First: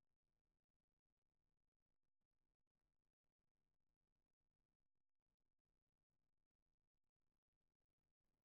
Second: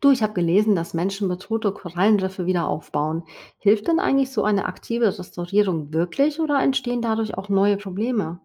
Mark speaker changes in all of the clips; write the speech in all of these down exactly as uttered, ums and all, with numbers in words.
Speaker 1: Du, ich habe gelesen, dass Menschen bedrohte Korallenriffe wieder aufbauen. Hilft denn eigentlich so eine aktive Restaurierung wirklich oder entstehen dadurch auch neue Probleme?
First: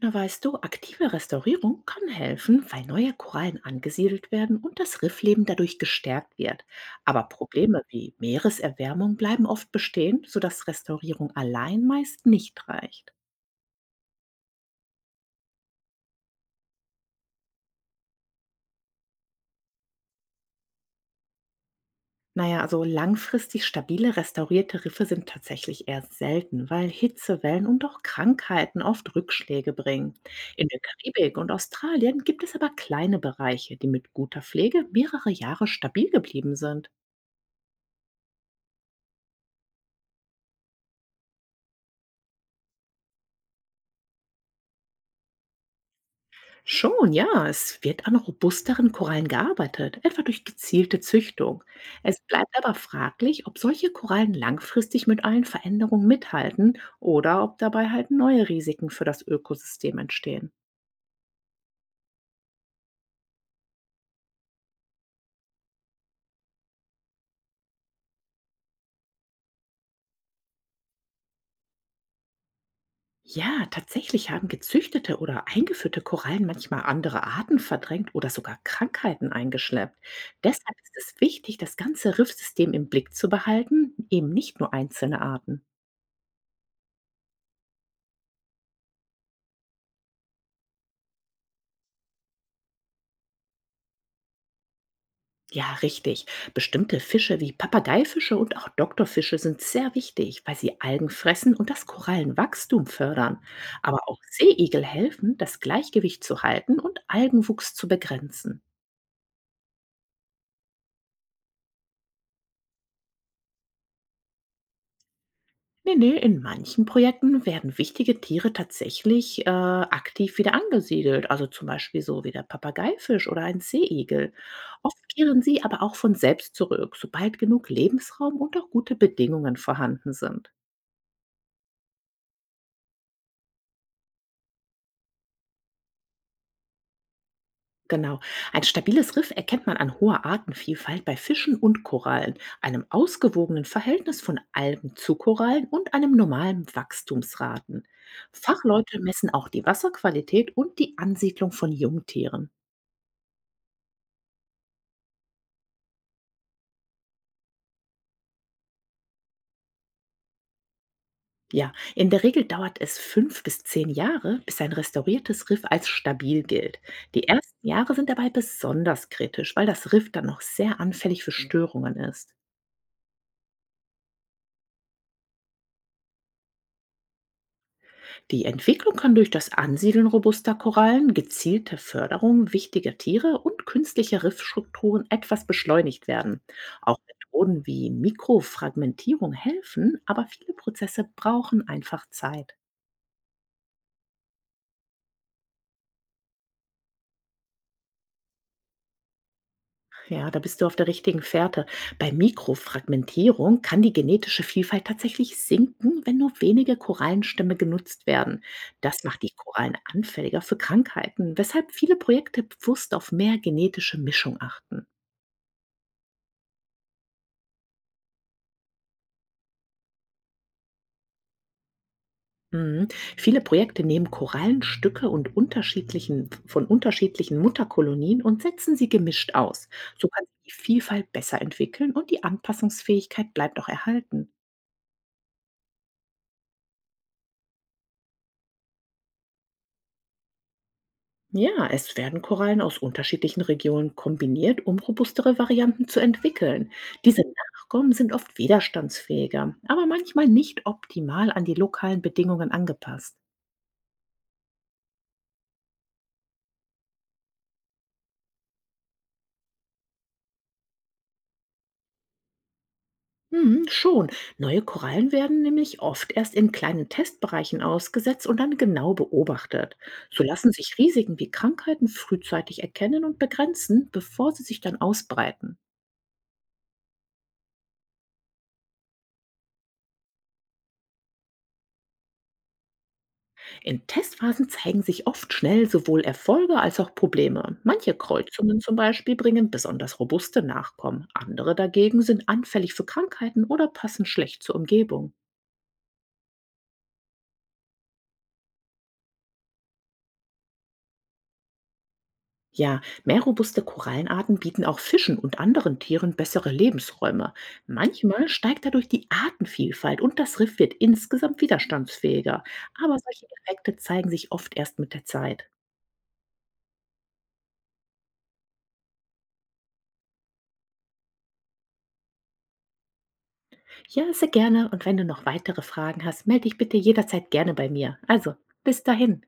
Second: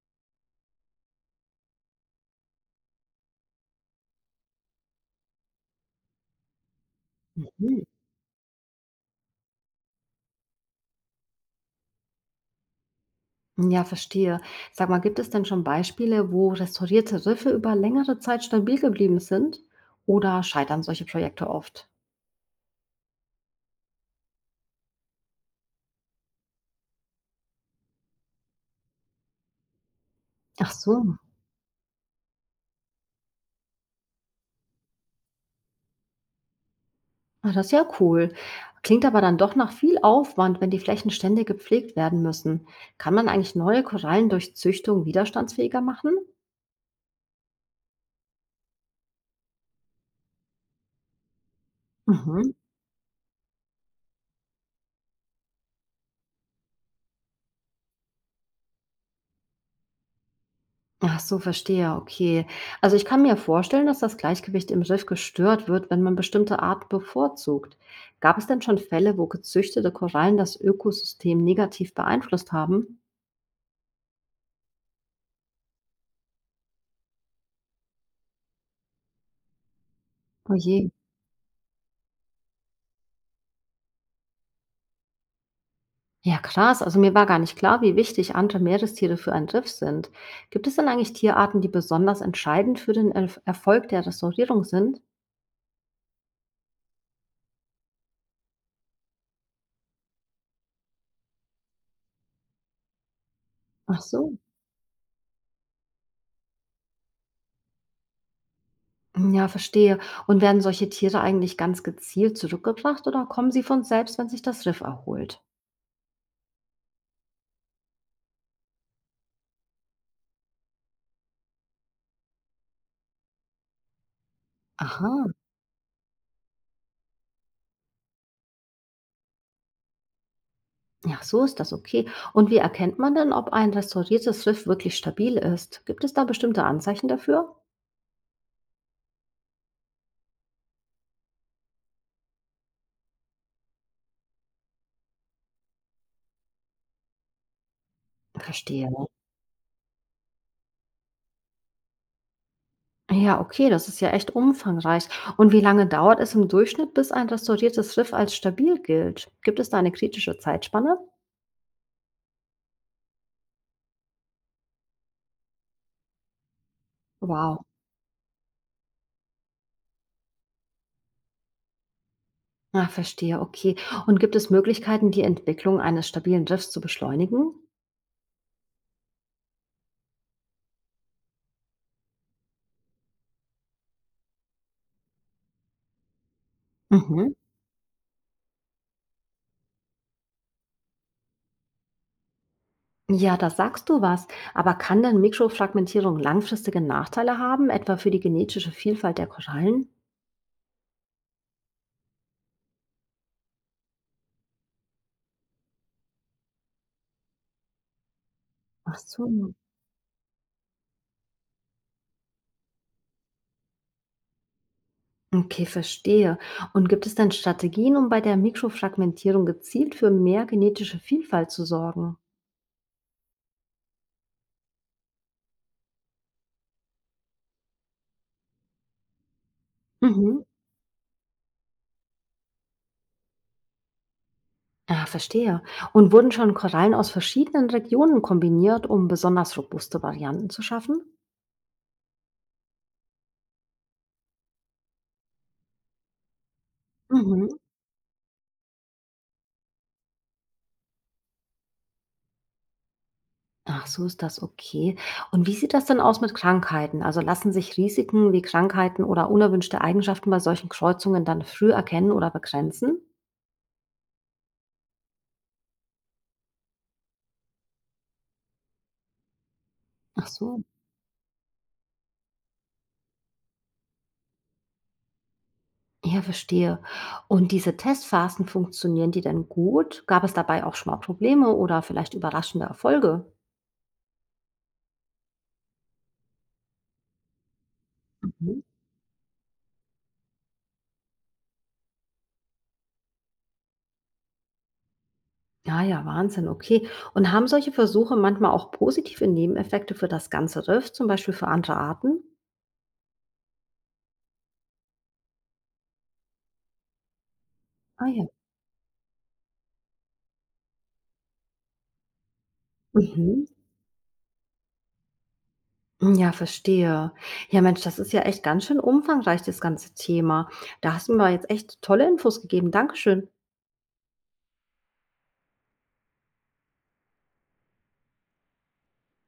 Speaker 2: Na weißt du, aktive Restaurierung kann helfen, weil neue Korallen angesiedelt werden und das Riffleben dadurch gestärkt wird. Aber Probleme
Speaker 1: Mhm.
Speaker 2: wie Meereserwärmung bleiben oft bestehen, sodass Restaurierung allein meist nicht reicht.
Speaker 1: Ja, verstehe. Sag mal, gibt es denn schon Beispiele, wo restaurierte Riffe über längere Zeit stabil geblieben sind? Oder scheitern solche Projekte oft?
Speaker 2: Naja, also langfristig stabile restaurierte Riffe sind tatsächlich eher selten, weil Hitzewellen und auch Krankheiten oft Rückschläge bringen. In
Speaker 1: Ach
Speaker 2: der
Speaker 1: so,
Speaker 2: Karibik und Australien gibt es aber kleine Bereiche, die mit guter Pflege mehrere Jahre stabil geblieben sind.
Speaker 1: ah, das ist ja cool. Klingt aber dann doch nach viel Aufwand, wenn die Flächen ständig gepflegt werden müssen. Kann man eigentlich neue Korallen durch Züchtung widerstandsfähiger machen?
Speaker 2: Schon, ja. Es wird an robusteren Korallen gearbeitet, etwa durch gezielte Züchtung. Es
Speaker 1: Mhm.
Speaker 2: bleibt aber fraglich, ob solche Korallen langfristig mit allen Veränderungen mithalten oder ob dabei halt neue Risiken für das Ökosystem entstehen.
Speaker 1: Ach so, verstehe, okay. Also ich kann mir vorstellen, dass das Gleichgewicht im Riff gestört wird, wenn man bestimmte Arten bevorzugt. Gab es denn schon Fälle, wo gezüchtete Korallen das Ökosystem negativ beeinflusst haben?
Speaker 2: Ja, tatsächlich haben gezüchtete oder eingeführte Korallen manchmal andere Arten verdrängt oder sogar Krankheiten eingeschleppt.
Speaker 1: Oh
Speaker 2: Deshalb
Speaker 1: je.
Speaker 2: ist es wichtig, das ganze Riffsystem im Blick zu behalten, eben nicht nur einzelne Arten.
Speaker 1: Ja, krass. Also mir war gar nicht klar, wie wichtig andere Meerestiere für ein Riff sind. Gibt es denn eigentlich Tierarten, die besonders entscheidend für den Erf- Erfolg der Restaurierung sind?
Speaker 2: Ja, richtig. Bestimmte Fische wie Papageifische und auch Doktorfische sind sehr wichtig, weil sie Algen fressen und das Korallenwachstum fördern. Aber
Speaker 1: Ach
Speaker 2: auch
Speaker 1: so.
Speaker 2: Seeigel helfen, das Gleichgewicht zu halten und Algenwuchs zu begrenzen.
Speaker 1: Ja, verstehe. Und werden solche Tiere eigentlich ganz gezielt zurückgebracht oder kommen sie von selbst, wenn sich das Riff erholt?
Speaker 2: Nee, nee, in manchen Projekten werden wichtige Tiere tatsächlich äh, aktiv wieder angesiedelt, also zum Beispiel so wie der Papageifisch oder ein Seeigel. Oft
Speaker 1: Aha.
Speaker 2: kehren sie aber auch von selbst zurück, sobald genug Lebensraum und auch gute Bedingungen vorhanden sind.
Speaker 1: Ja, so ist das okay. Und wie erkennt man denn, ob ein restauriertes Riff wirklich stabil ist? Gibt es da bestimmte Anzeichen dafür?
Speaker 2: Genau. Ein stabiles Riff erkennt man an hoher Artenvielfalt bei Fischen und Korallen, einem ausgewogenen Verhältnis von Algen zu Korallen und einem normalen Wachstumsraten.
Speaker 1: Verstehe.
Speaker 2: Fachleute messen auch die Wasserqualität und die Ansiedlung von Jungtieren.
Speaker 1: Ja, okay, das ist ja echt umfangreich. Und wie lange dauert es im Durchschnitt, bis ein restauriertes Riff als stabil gilt? Gibt es da eine kritische Zeitspanne?
Speaker 2: Ja, in der Regel dauert es fünf bis zehn Jahre, bis ein restauriertes Riff als stabil gilt. Die
Speaker 1: Wow.
Speaker 2: ersten Jahre sind dabei besonders kritisch, weil das Riff dann noch sehr anfällig für Störungen ist.
Speaker 1: Ah, verstehe, okay. Und gibt es Möglichkeiten, die Entwicklung eines stabilen Riffs zu beschleunigen?
Speaker 2: Die Entwicklung kann durch das Ansiedeln robuster Korallen, gezielte Förderung wichtiger Tiere und künstliche Riffstrukturen etwas beschleunigt werden. Auch
Speaker 1: Mhm.
Speaker 2: Methoden wie Mikrofragmentierung helfen, aber viele Prozesse brauchen einfach Zeit.
Speaker 1: Ja, da sagst du was. Aber kann denn Mikrofragmentierung langfristige Nachteile haben, etwa für die genetische Vielfalt der Korallen?
Speaker 2: Ja, da bist du auf der richtigen Fährte. Bei Mikrofragmentierung kann die genetische Vielfalt tatsächlich sinken, wenn nur wenige Korallenstämme genutzt werden.
Speaker 1: Ach
Speaker 2: Das macht die
Speaker 1: so.
Speaker 2: Korallen anfälliger für Krankheiten, weshalb viele Projekte bewusst auf mehr genetische Mischung achten.
Speaker 1: Okay, verstehe. Und gibt es dann Strategien, um bei der Mikrofragmentierung gezielt für mehr genetische Vielfalt zu sorgen?
Speaker 2: Mhm. Viele Projekte nehmen Korallenstücke und unterschiedlichen, von unterschiedlichen Mutterkolonien und setzen sie gemischt aus. So kann
Speaker 1: Mhm.
Speaker 2: sich die Vielfalt besser entwickeln und die Anpassungsfähigkeit bleibt auch erhalten.
Speaker 1: Ah, verstehe. Und wurden schon Korallen aus verschiedenen Regionen kombiniert, um besonders robuste Varianten zu schaffen?
Speaker 2: Ja, es werden Korallen aus unterschiedlichen Regionen kombiniert, um robustere Varianten zu entwickeln. Diese
Speaker 1: Mhm.
Speaker 2: Nachkommen sind oft widerstandsfähiger, aber manchmal nicht optimal an die lokalen Bedingungen angepasst.
Speaker 1: Ach, so ist das okay. Und wie sieht das denn aus mit Krankheiten? Also lassen sich Risiken wie Krankheiten oder unerwünschte Eigenschaften bei solchen Kreuzungen dann früh erkennen oder begrenzen?
Speaker 2: Mhm, schon. Neue Korallen werden nämlich oft erst in kleinen Testbereichen ausgesetzt und dann genau beobachtet. So
Speaker 1: Ach
Speaker 2: lassen
Speaker 1: so.
Speaker 2: sich Risiken wie Krankheiten frühzeitig erkennen und begrenzen, bevor sie sich dann ausbreiten.
Speaker 1: Ja, verstehe. Und diese Testphasen, funktionieren die denn gut? Gab es dabei auch schon mal Probleme oder vielleicht überraschende Erfolge?
Speaker 2: In Testphasen zeigen sich oft schnell sowohl Erfolge als auch Probleme. Manche Kreuzungen
Speaker 1: Mhm.
Speaker 2: zum Beispiel bringen besonders robuste Nachkommen, andere dagegen sind anfällig für Krankheiten oder passen schlecht zur Umgebung.
Speaker 1: Ah ja, Wahnsinn, okay. Und haben solche Versuche manchmal auch positive Nebeneffekte für das ganze Riff, zum Beispiel für andere Arten?
Speaker 2: Ja, mehr robuste Korallenarten bieten auch Fischen und anderen Tieren bessere Lebensräume.
Speaker 1: Ah ja.
Speaker 2: Manchmal steigt dadurch die Artenvielfalt und das Riff wird insgesamt widerstandsfähiger. Aber solche
Speaker 1: Mhm.
Speaker 2: Effekte zeigen sich oft erst mit der Zeit.
Speaker 1: Ja, verstehe. Ja, Mensch, das ist ja echt ganz schön umfangreich, das ganze Thema. Da hast du mir jetzt echt tolle Infos gegeben. Dankeschön.
Speaker 2: Ja, sehr gerne, und wenn du noch weitere Fragen hast, melde dich bitte jederzeit gerne bei mir. Also, bis dahin.